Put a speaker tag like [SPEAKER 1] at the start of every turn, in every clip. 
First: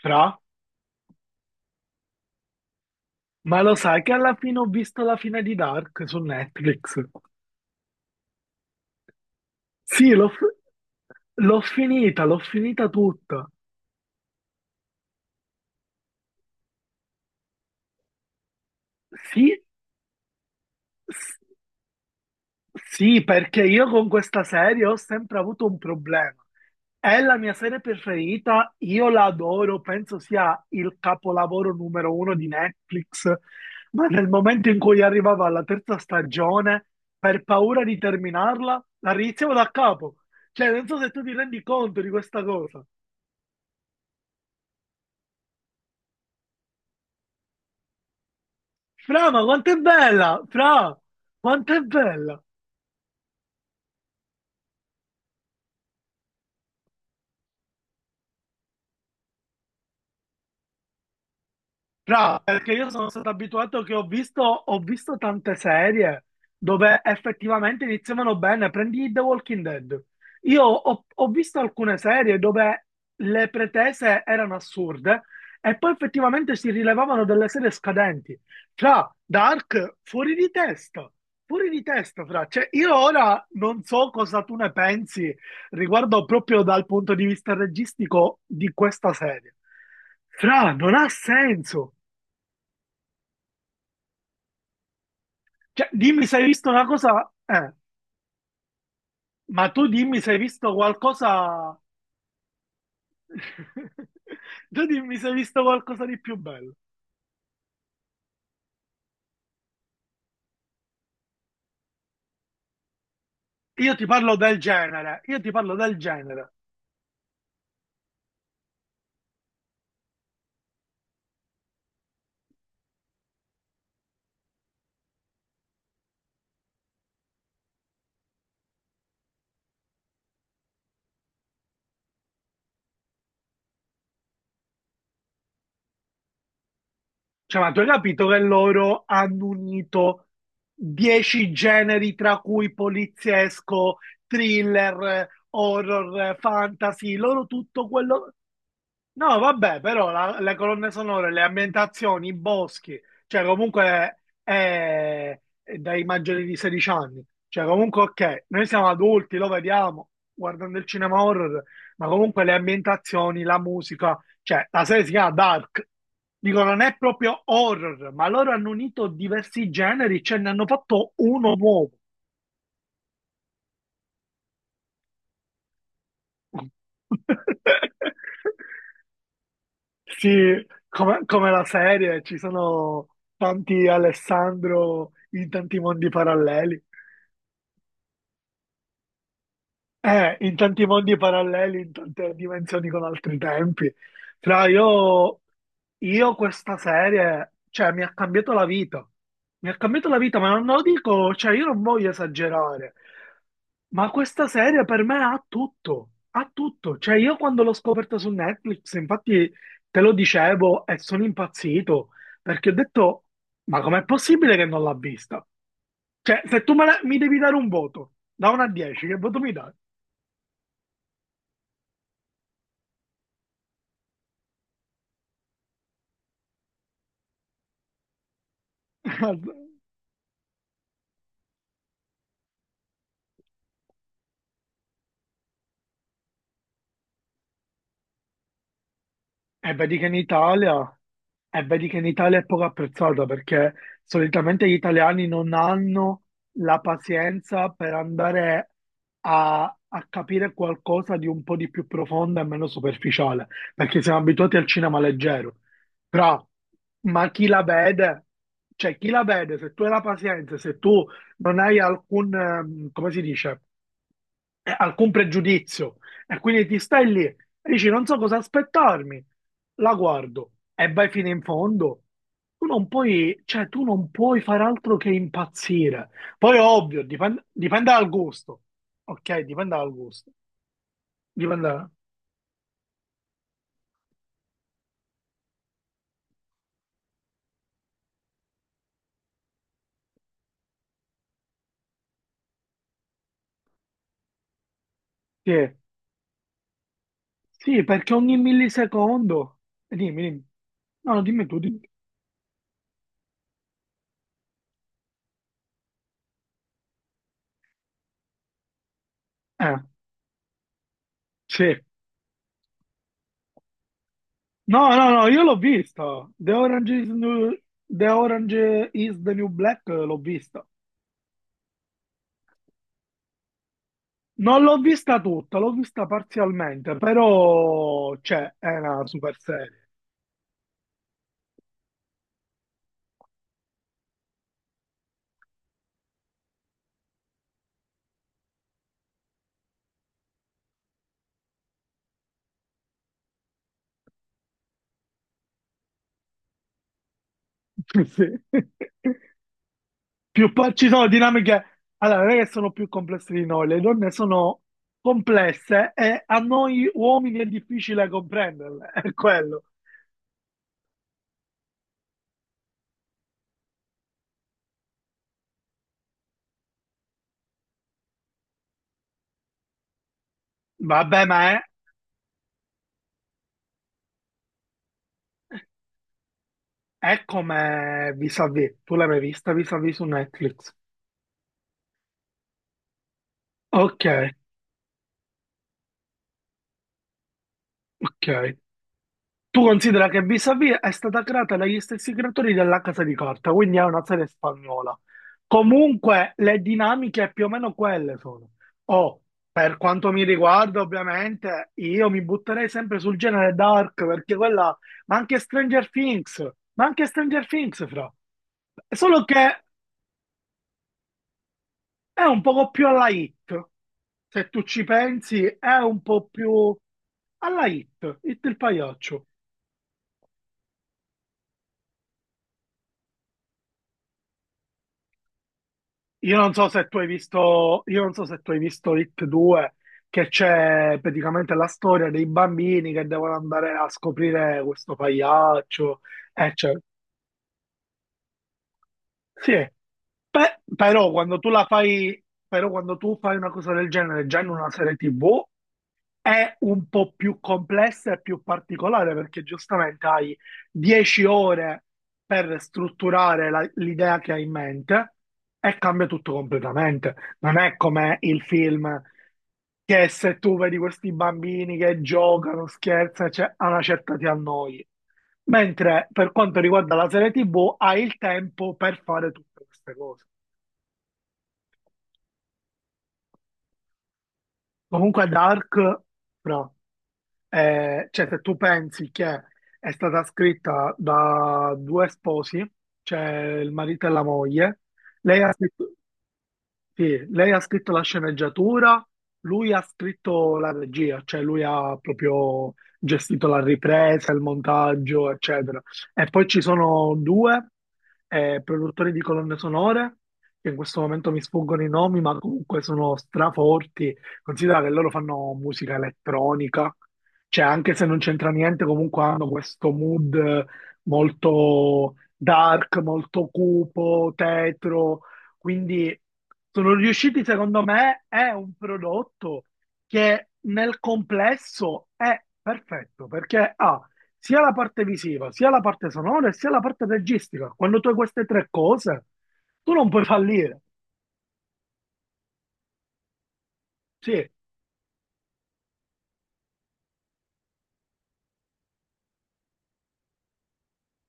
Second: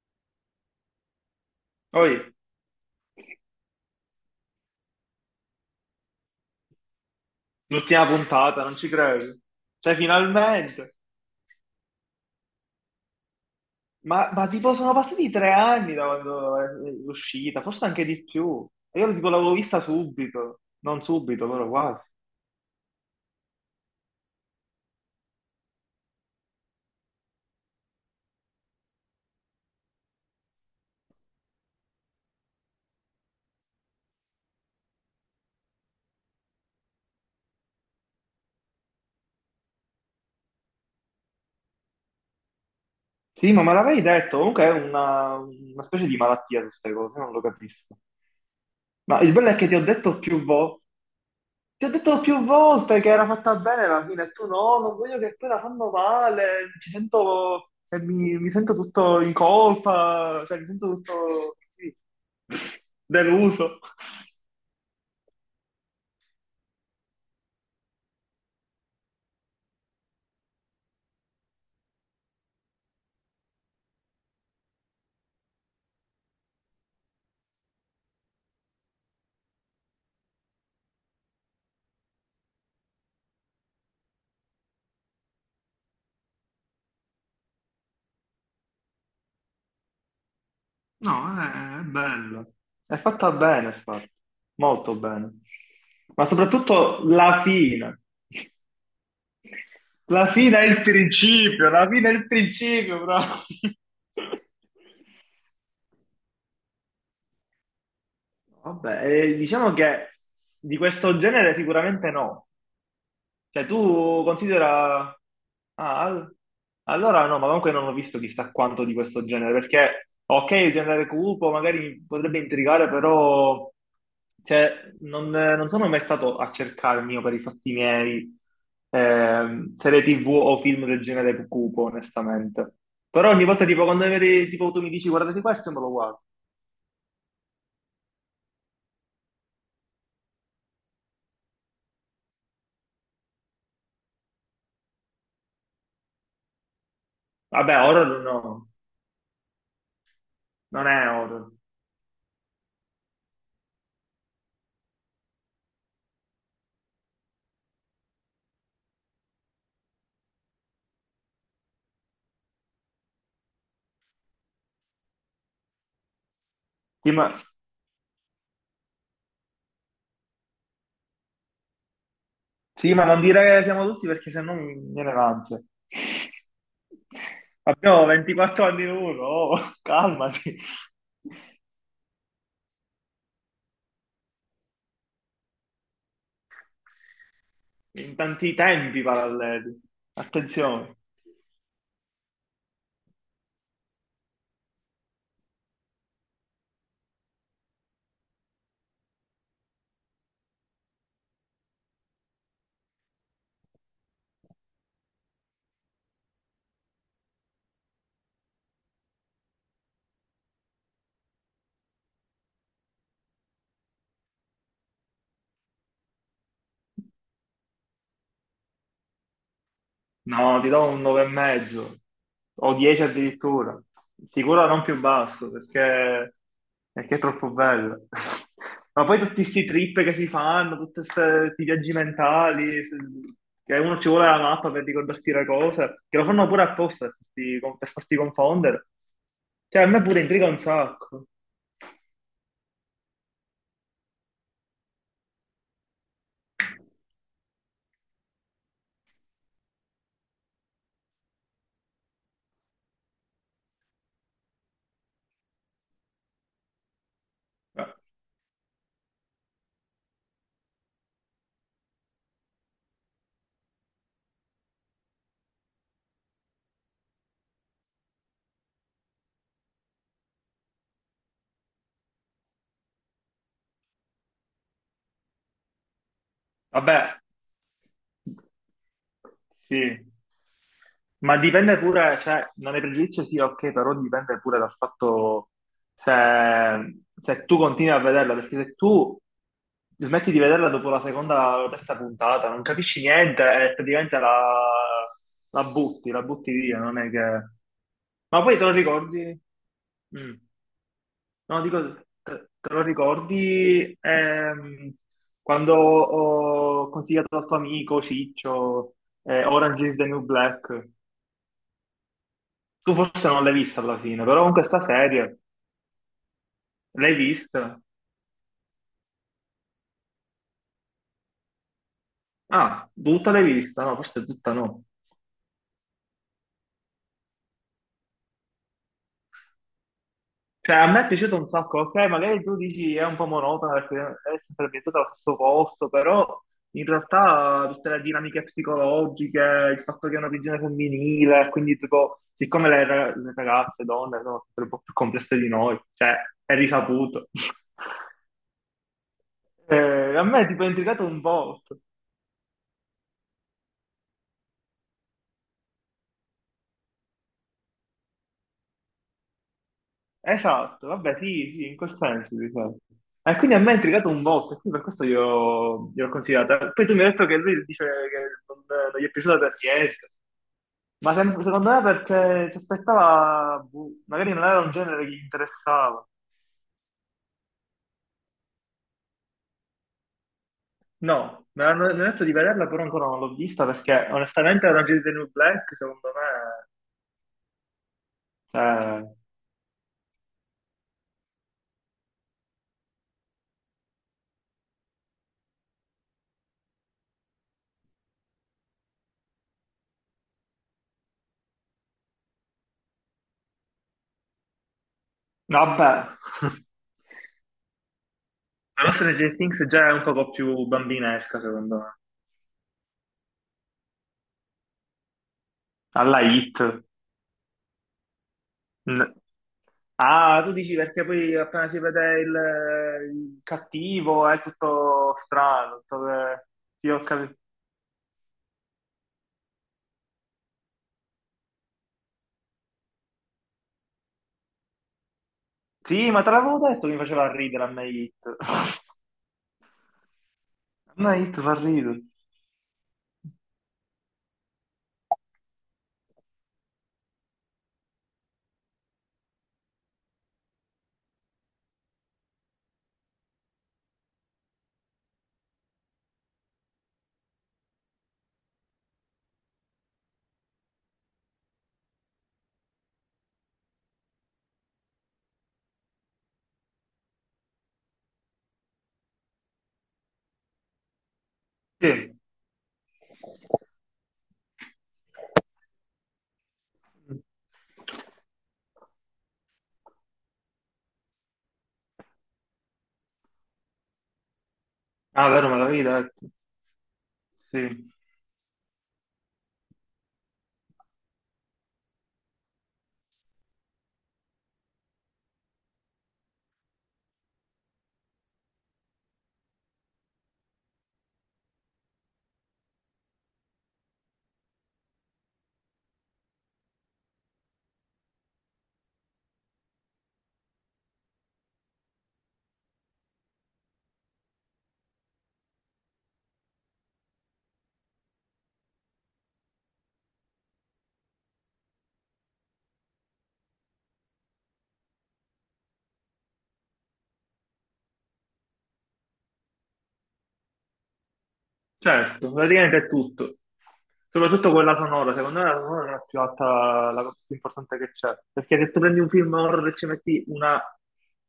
[SPEAKER 1] Fra?
[SPEAKER 2] Poi,
[SPEAKER 1] Ma lo sai che alla fine ho visto la fine di Dark su Netflix?
[SPEAKER 2] l'ultima puntata, non ci credo. Cioè,
[SPEAKER 1] Sì,
[SPEAKER 2] finalmente.
[SPEAKER 1] l'ho finita tutta.
[SPEAKER 2] Ma tipo sono passati tre anni da quando è uscita, forse anche di più. E io tipo l'avevo
[SPEAKER 1] Sì,
[SPEAKER 2] vista subito, non
[SPEAKER 1] s-
[SPEAKER 2] subito, però quasi.
[SPEAKER 1] sì, perché io con questa serie ho sempre avuto un problema. È la mia serie preferita, io la adoro, penso sia il capolavoro numero uno di Netflix, ma nel momento in cui arrivava alla terza stagione, per paura di terminarla, la riniziavo da capo. Cioè, non so se tu ti rendi conto di questa cosa.
[SPEAKER 2] Sì, ma me l'avevi detto, comunque è una specie di malattia queste cose, non lo capisco. Ma
[SPEAKER 1] Fra,
[SPEAKER 2] il
[SPEAKER 1] ma
[SPEAKER 2] bello è che
[SPEAKER 1] quanto
[SPEAKER 2] ti
[SPEAKER 1] è
[SPEAKER 2] ho detto
[SPEAKER 1] bella!
[SPEAKER 2] più volte.
[SPEAKER 1] Fra, quanto è
[SPEAKER 2] Ti ho detto
[SPEAKER 1] bella!
[SPEAKER 2] più volte che era fatta bene la fine, e tu no, non voglio che poi la fanno male, ci sento, e mi sento tutto in colpa, cioè mi sento tutto sì,
[SPEAKER 1] Tra, perché io sono stato
[SPEAKER 2] deluso.
[SPEAKER 1] abituato che ho visto tante serie dove effettivamente iniziavano bene. Prendi The Walking Dead. Io ho visto alcune serie dove le pretese erano assurde e poi effettivamente si rilevavano delle serie scadenti. Tra, Dark, fuori di testa. Fuori di testa, fra. Cioè, io ora non so cosa tu ne pensi riguardo proprio dal punto di vista registico di questa serie. Fra, non ha
[SPEAKER 2] No, è
[SPEAKER 1] senso.
[SPEAKER 2] bello. È fatta bene, infatti, molto bene.
[SPEAKER 1] Cioè, dimmi
[SPEAKER 2] Ma
[SPEAKER 1] se hai visto una
[SPEAKER 2] soprattutto
[SPEAKER 1] cosa,
[SPEAKER 2] la fine.
[SPEAKER 1] ma tu dimmi se
[SPEAKER 2] La
[SPEAKER 1] hai
[SPEAKER 2] fine è
[SPEAKER 1] visto
[SPEAKER 2] il
[SPEAKER 1] qualcosa,
[SPEAKER 2] principio, la fine è il principio, però.
[SPEAKER 1] tu dimmi se hai visto qualcosa di più bello.
[SPEAKER 2] Vabbè, diciamo che di questo genere sicuramente no. Cioè,
[SPEAKER 1] Io ti
[SPEAKER 2] tu
[SPEAKER 1] parlo del
[SPEAKER 2] considera...
[SPEAKER 1] genere, io ti parlo del
[SPEAKER 2] Ah, al-
[SPEAKER 1] genere.
[SPEAKER 2] allora no, ma comunque non ho visto chissà quanto di questo genere, perché ok, il genere cupo magari mi potrebbe intrigare, però cioè, non, non sono mai stato a cercarmi io per i fatti miei serie TV o film del genere cupo, onestamente. Però ogni volta tipo quando magari, tipo, tu mi dici guardate questo, me lo guardo.
[SPEAKER 1] Cioè, ma tu hai capito che loro hanno unito 10 generi, tra cui poliziesco, thriller, horror, fantasy, loro
[SPEAKER 2] Vabbè,
[SPEAKER 1] tutto
[SPEAKER 2] horror
[SPEAKER 1] quello.
[SPEAKER 2] no,
[SPEAKER 1] No, vabbè, però le
[SPEAKER 2] non
[SPEAKER 1] colonne
[SPEAKER 2] è
[SPEAKER 1] sonore, le
[SPEAKER 2] horror.
[SPEAKER 1] ambientazioni, i boschi, cioè comunque è dai maggiori di 16 anni, cioè comunque ok, noi siamo adulti, lo vediamo guardando il cinema horror, ma comunque le ambientazioni, la musica, cioè la serie si chiama Dark, dico non è
[SPEAKER 2] Sì, ma-
[SPEAKER 1] proprio horror, ma loro hanno unito diversi generi, ce ne hanno fatto uno nuovo.
[SPEAKER 2] Sì, ma non dire che siamo tutti perché sennò mi viene l'ansia. Abbiamo 24 anni uno, oh, calmati.
[SPEAKER 1] Sì, come la serie, ci sono tanti Alessandro in tanti mondi paralleli.
[SPEAKER 2] In tanti tempi paralleli.
[SPEAKER 1] In tanti
[SPEAKER 2] Attenzione.
[SPEAKER 1] mondi paralleli, in tante dimensioni con altri tempi. Fra io questa serie, cioè, mi ha cambiato la vita. Mi ha cambiato la vita, ma non lo dico, cioè, io non voglio esagerare. Ma questa serie per me ha tutto, ha tutto. Cioè, io quando l'ho scoperta su Netflix, infatti te lo dicevo e sono impazzito, perché ho detto, ma com'è possibile che non l'ha vista? Cioè, se tu mi devi dare un voto, da 1 a 10, che voto mi dai?
[SPEAKER 2] No, ti do un 9 e mezzo o 10 addirittura. Sicuro non più basso perché è troppo bello. Ma poi
[SPEAKER 1] E
[SPEAKER 2] tutti questi trip che si fanno, tutti questi viaggi mentali, che uno ci vuole la mappa per ricordarsi le cose, che lo fanno pure apposta per per farti confondere. Cioè, a
[SPEAKER 1] vedi
[SPEAKER 2] me
[SPEAKER 1] che in
[SPEAKER 2] pure intriga un
[SPEAKER 1] Italia,
[SPEAKER 2] sacco.
[SPEAKER 1] e vedi che in Italia è poco apprezzata perché solitamente gli italiani non hanno la pazienza per andare a capire qualcosa di un po' di più profondo e meno superficiale, perché siamo abituati al cinema leggero. Però, ma chi la
[SPEAKER 2] Eh,
[SPEAKER 1] vede? Cioè, chi la vede? Se tu hai la pazienza, se tu non hai alcun, come si dice? Alcun pregiudizio. E quindi ti stai lì e dici non so cosa aspettarmi, la guardo e vai fino in fondo. Tu non puoi, cioè, tu non puoi fare altro che impazzire. Poi ovvio,
[SPEAKER 2] Vabbè,
[SPEAKER 1] dipende dal gusto. Ok, dipende dal
[SPEAKER 2] sì.
[SPEAKER 1] gusto.
[SPEAKER 2] Ma dipende
[SPEAKER 1] Dipende.
[SPEAKER 2] pure, cioè, non è pregiudizio sì, ok, però dipende pure dal fatto se, se tu continui a vederla, perché se tu smetti di vederla dopo la seconda o terza puntata, non capisci niente e praticamente
[SPEAKER 1] Sì.
[SPEAKER 2] la butti via, non è che...
[SPEAKER 1] Sì, perché ogni
[SPEAKER 2] Ma poi te lo ricordi?
[SPEAKER 1] millisecondo. Dimmi,
[SPEAKER 2] Mm.
[SPEAKER 1] dimmi. No, no, dimmi tu,
[SPEAKER 2] No, dico,
[SPEAKER 1] dimmi.
[SPEAKER 2] te lo ricordi quando ho consigliato al tuo amico Ciccio
[SPEAKER 1] Eh,
[SPEAKER 2] Orange is the New Black?
[SPEAKER 1] sì.
[SPEAKER 2] Tu forse non l'hai vista alla fine, però con questa
[SPEAKER 1] No, no, no,
[SPEAKER 2] serie
[SPEAKER 1] io l'ho vista. The Orange is,
[SPEAKER 2] l'hai
[SPEAKER 1] New-
[SPEAKER 2] vista?
[SPEAKER 1] The Orange is the New Black l'ho vista.
[SPEAKER 2] Ah, tutta l'hai vista? No, forse tutta
[SPEAKER 1] Non l'ho
[SPEAKER 2] no.
[SPEAKER 1] vista tutta, l'ho vista parzialmente, però cioè, è una super serie.
[SPEAKER 2] Cioè, a me è piaciuto un sacco, ok, magari tu dici è un po' monotona perché è sempre ambientata allo stesso posto, però in realtà tutte le dinamiche psicologiche, il fatto che è una prigione femminile, quindi tipo, siccome le ragazze, donne, sono sempre un po' più complesse di noi, cioè, è risaputo.
[SPEAKER 1] Sì.
[SPEAKER 2] A me è
[SPEAKER 1] Più
[SPEAKER 2] tipo è
[SPEAKER 1] pa- ci
[SPEAKER 2] intrigato
[SPEAKER 1] sono
[SPEAKER 2] un po'.
[SPEAKER 1] dinamiche, allora, non è che sono più complesse di noi, le donne sono complesse e a noi uomini è difficile comprenderle, è quello.
[SPEAKER 2] Esatto, vabbè, sì, sì, in quel senso, diciamo. E quindi a me ha intrigato un botto, e quindi per questo gliel'ho consigliata. Poi tu mi hai detto che lui dice che non, non gli è piaciuta per niente, ma
[SPEAKER 1] Vabbè, ma è,
[SPEAKER 2] secondo me perché si aspettava, boh, magari non era un genere che gli interessava.
[SPEAKER 1] è come vis-à-vis, tu l'hai mai vista vis-à-vis su Netflix?
[SPEAKER 2] No, mi hanno detto di vederla, però ancora non l'ho vista
[SPEAKER 1] Ok,
[SPEAKER 2] perché onestamente Orange is the New Black, secondo me,
[SPEAKER 1] ok.
[SPEAKER 2] cioè,
[SPEAKER 1] Tu considera che Vis-a-Vis è stata creata dagli stessi creatori della Casa di Carta, quindi è una serie spagnola. Comunque le dinamiche più o meno quelle sono. O, per quanto mi riguarda, ovviamente, io mi butterei sempre sul genere dark, perché quella... Ma anche Stranger
[SPEAKER 2] vabbè,
[SPEAKER 1] Things, ma anche Stranger Things, fra.
[SPEAKER 2] la nostra
[SPEAKER 1] Solo
[SPEAKER 2] Stranger
[SPEAKER 1] che
[SPEAKER 2] Things già è un poco più bambinesca, secondo me.
[SPEAKER 1] è un poco più alla hit, se tu ci pensi, è un
[SPEAKER 2] Alla
[SPEAKER 1] po'
[SPEAKER 2] Hit.
[SPEAKER 1] più alla hit, hit il pagliaccio.
[SPEAKER 2] Ah, tu dici perché poi appena si vede il cattivo è tutto strano, tutto
[SPEAKER 1] Io
[SPEAKER 2] che...
[SPEAKER 1] non so se
[SPEAKER 2] Sì,
[SPEAKER 1] tu
[SPEAKER 2] ho
[SPEAKER 1] hai
[SPEAKER 2] capito.
[SPEAKER 1] visto, io non so se tu hai visto It 2, che c'è praticamente la storia dei bambini che devono andare a scoprire questo pagliaccio,
[SPEAKER 2] Sì, ma te l'avevo
[SPEAKER 1] eccetera.
[SPEAKER 2] detto che mi faceva ridere a me Hit.
[SPEAKER 1] Sì,
[SPEAKER 2] A
[SPEAKER 1] però
[SPEAKER 2] me Hit
[SPEAKER 1] quando tu
[SPEAKER 2] fa
[SPEAKER 1] la
[SPEAKER 2] ridere.
[SPEAKER 1] fai, però quando tu fai una cosa del genere già in una serie TV, è un po' più complessa e più particolare perché giustamente hai 10 ore per strutturare l'idea che hai in mente e cambia tutto completamente. Non è come il film che se tu vedi questi bambini che giocano, scherzano, cioè, a una certa ti annoi. Mentre per quanto riguarda la serie TV, hai il tempo per fare tutte queste cose.
[SPEAKER 2] Sì.
[SPEAKER 1] Comunque Dark, però, cioè se tu pensi che è stata scritta da due sposi, cioè il marito e la moglie,
[SPEAKER 2] Ah,
[SPEAKER 1] lei
[SPEAKER 2] vero,
[SPEAKER 1] ha
[SPEAKER 2] me l'avevi
[SPEAKER 1] scritto,
[SPEAKER 2] detto.
[SPEAKER 1] sì, lei ha
[SPEAKER 2] Sì.
[SPEAKER 1] scritto la sceneggiatura, lui ha scritto la regia, cioè lui ha proprio gestito la ripresa, il montaggio, eccetera. E poi ci sono due produttori di colonne sonore, che in questo momento mi sfuggono i nomi, ma comunque sono straforti. Considera che loro fanno musica elettronica, cioè anche se non c'entra niente, comunque hanno questo mood molto dark, molto cupo, tetro, quindi sono riusciti, secondo me, è un prodotto che nel complesso è perfetto perché ha sia la parte visiva, sia la parte sonora e sia la parte registica. Quando tu hai queste tre cose, tu non puoi fallire.
[SPEAKER 2] Certo, praticamente è tutto.
[SPEAKER 1] Sì,
[SPEAKER 2] Soprattutto quella sonora, secondo me la sonora è la più alta, la cosa più importante che c'è. Perché se tu prendi un film horror e ci metti una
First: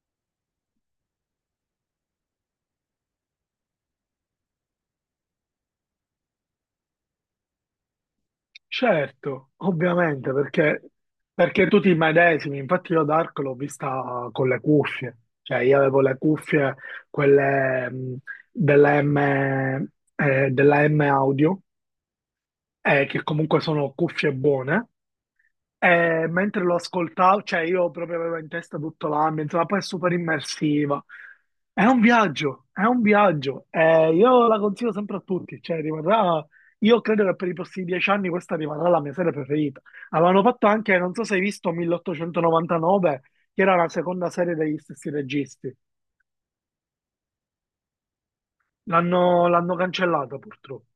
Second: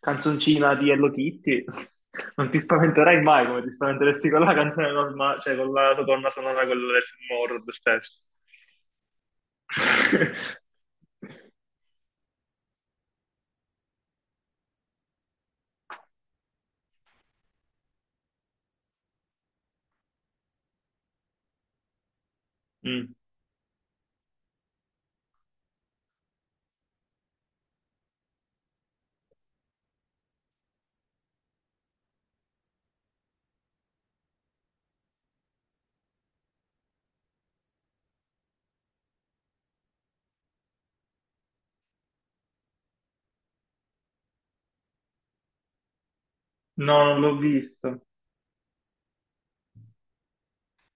[SPEAKER 2] canzoncina di Hello Kitty, non ti spaventerai mai come ti spaventeresti con la canzone normale, cioè con la colonna sonora, quella del film horror stesso.
[SPEAKER 1] certo, ovviamente, perché, perché tu ti medesimi. Infatti io Dark l'ho vista con le cuffie. Cioè io avevo le cuffie, quelle della M, della M Audio
[SPEAKER 2] Mm.
[SPEAKER 1] che comunque sono cuffie buone. E mentre lo ascoltavo, cioè io proprio avevo in testa tutto l'ambiente, ma poi è super immersiva. È un viaggio, è un viaggio. E io la consiglio sempre a tutti, cioè rimarrà, io credo che per i prossimi 10 anni questa rimarrà la mia serie preferita. Avevano fatto anche, non so se hai visto, 1899, che era la seconda serie degli stessi registi.
[SPEAKER 2] No, non l'ho visto.
[SPEAKER 1] L'hanno cancellata purtroppo.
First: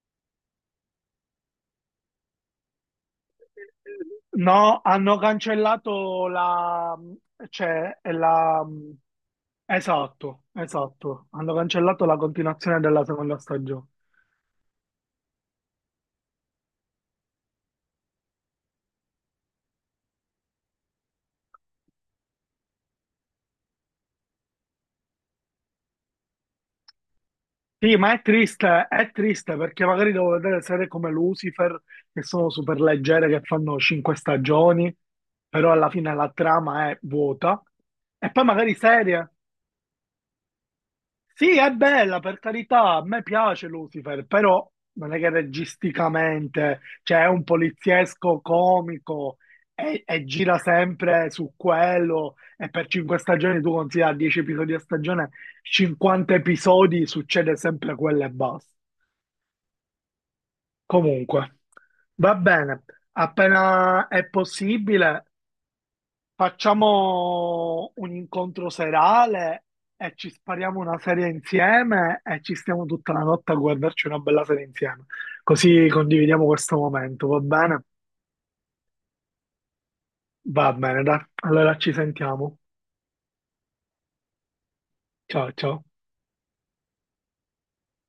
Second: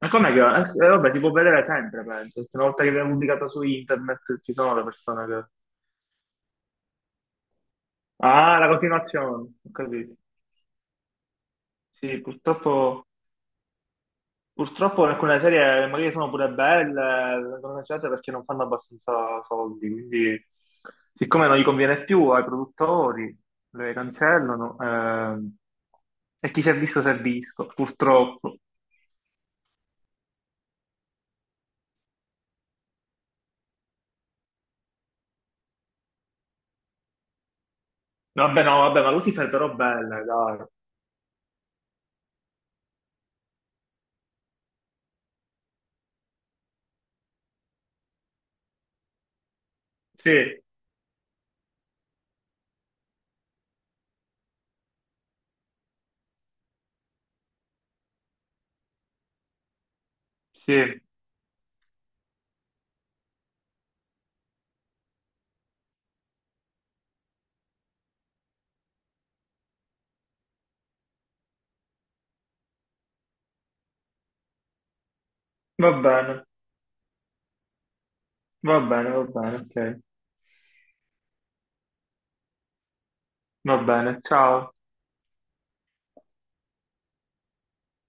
[SPEAKER 2] Ma com'è che... vabbè, si può vedere sempre, penso. Perché una volta che viene pubblicata su internet ci sono
[SPEAKER 1] No,
[SPEAKER 2] le
[SPEAKER 1] hanno
[SPEAKER 2] persone.
[SPEAKER 1] cancellato la... cioè
[SPEAKER 2] Ah,
[SPEAKER 1] la...
[SPEAKER 2] la continuazione, ho capito.
[SPEAKER 1] Esatto, esatto. Hanno cancellato la
[SPEAKER 2] Sì,
[SPEAKER 1] continuazione della
[SPEAKER 2] purtroppo,
[SPEAKER 1] seconda stagione.
[SPEAKER 2] purtroppo alcune serie magari sono pure belle, vengono cancellate perché non fanno abbastanza soldi, quindi siccome non gli conviene più ai produttori, le cancellano, e chi si è visto,
[SPEAKER 1] Sì, ma
[SPEAKER 2] purtroppo.
[SPEAKER 1] è triste perché magari devo vedere serie come Lucifer, che sono super leggere, che fanno 5 stagioni, però alla fine la trama è vuota. E poi
[SPEAKER 2] Vabbè,
[SPEAKER 1] magari
[SPEAKER 2] no, vabbè, ma
[SPEAKER 1] serie.
[SPEAKER 2] Lucifer però bella, dai.
[SPEAKER 1] Sì, è bella, per carità, a me piace Lucifer, però non è che registicamente, cioè è un poliziesco comico e
[SPEAKER 2] Sì,
[SPEAKER 1] gira sempre su quello e per 5 stagioni tu considera 10 episodi a stagione, 50 episodi succede sempre quello e basta.
[SPEAKER 2] sì,
[SPEAKER 1] Comunque, va bene, appena è possibile facciamo un incontro serale e ci spariamo una serie insieme e ci stiamo tutta la notte a guardarci una bella serie insieme. Così
[SPEAKER 2] va bene,
[SPEAKER 1] condividiamo questo momento, va bene?
[SPEAKER 2] va bene, va bene, ok,
[SPEAKER 1] Va bene, dai. Allora ci sentiamo.
[SPEAKER 2] va bene, ciao.
[SPEAKER 1] Ciao, ciao.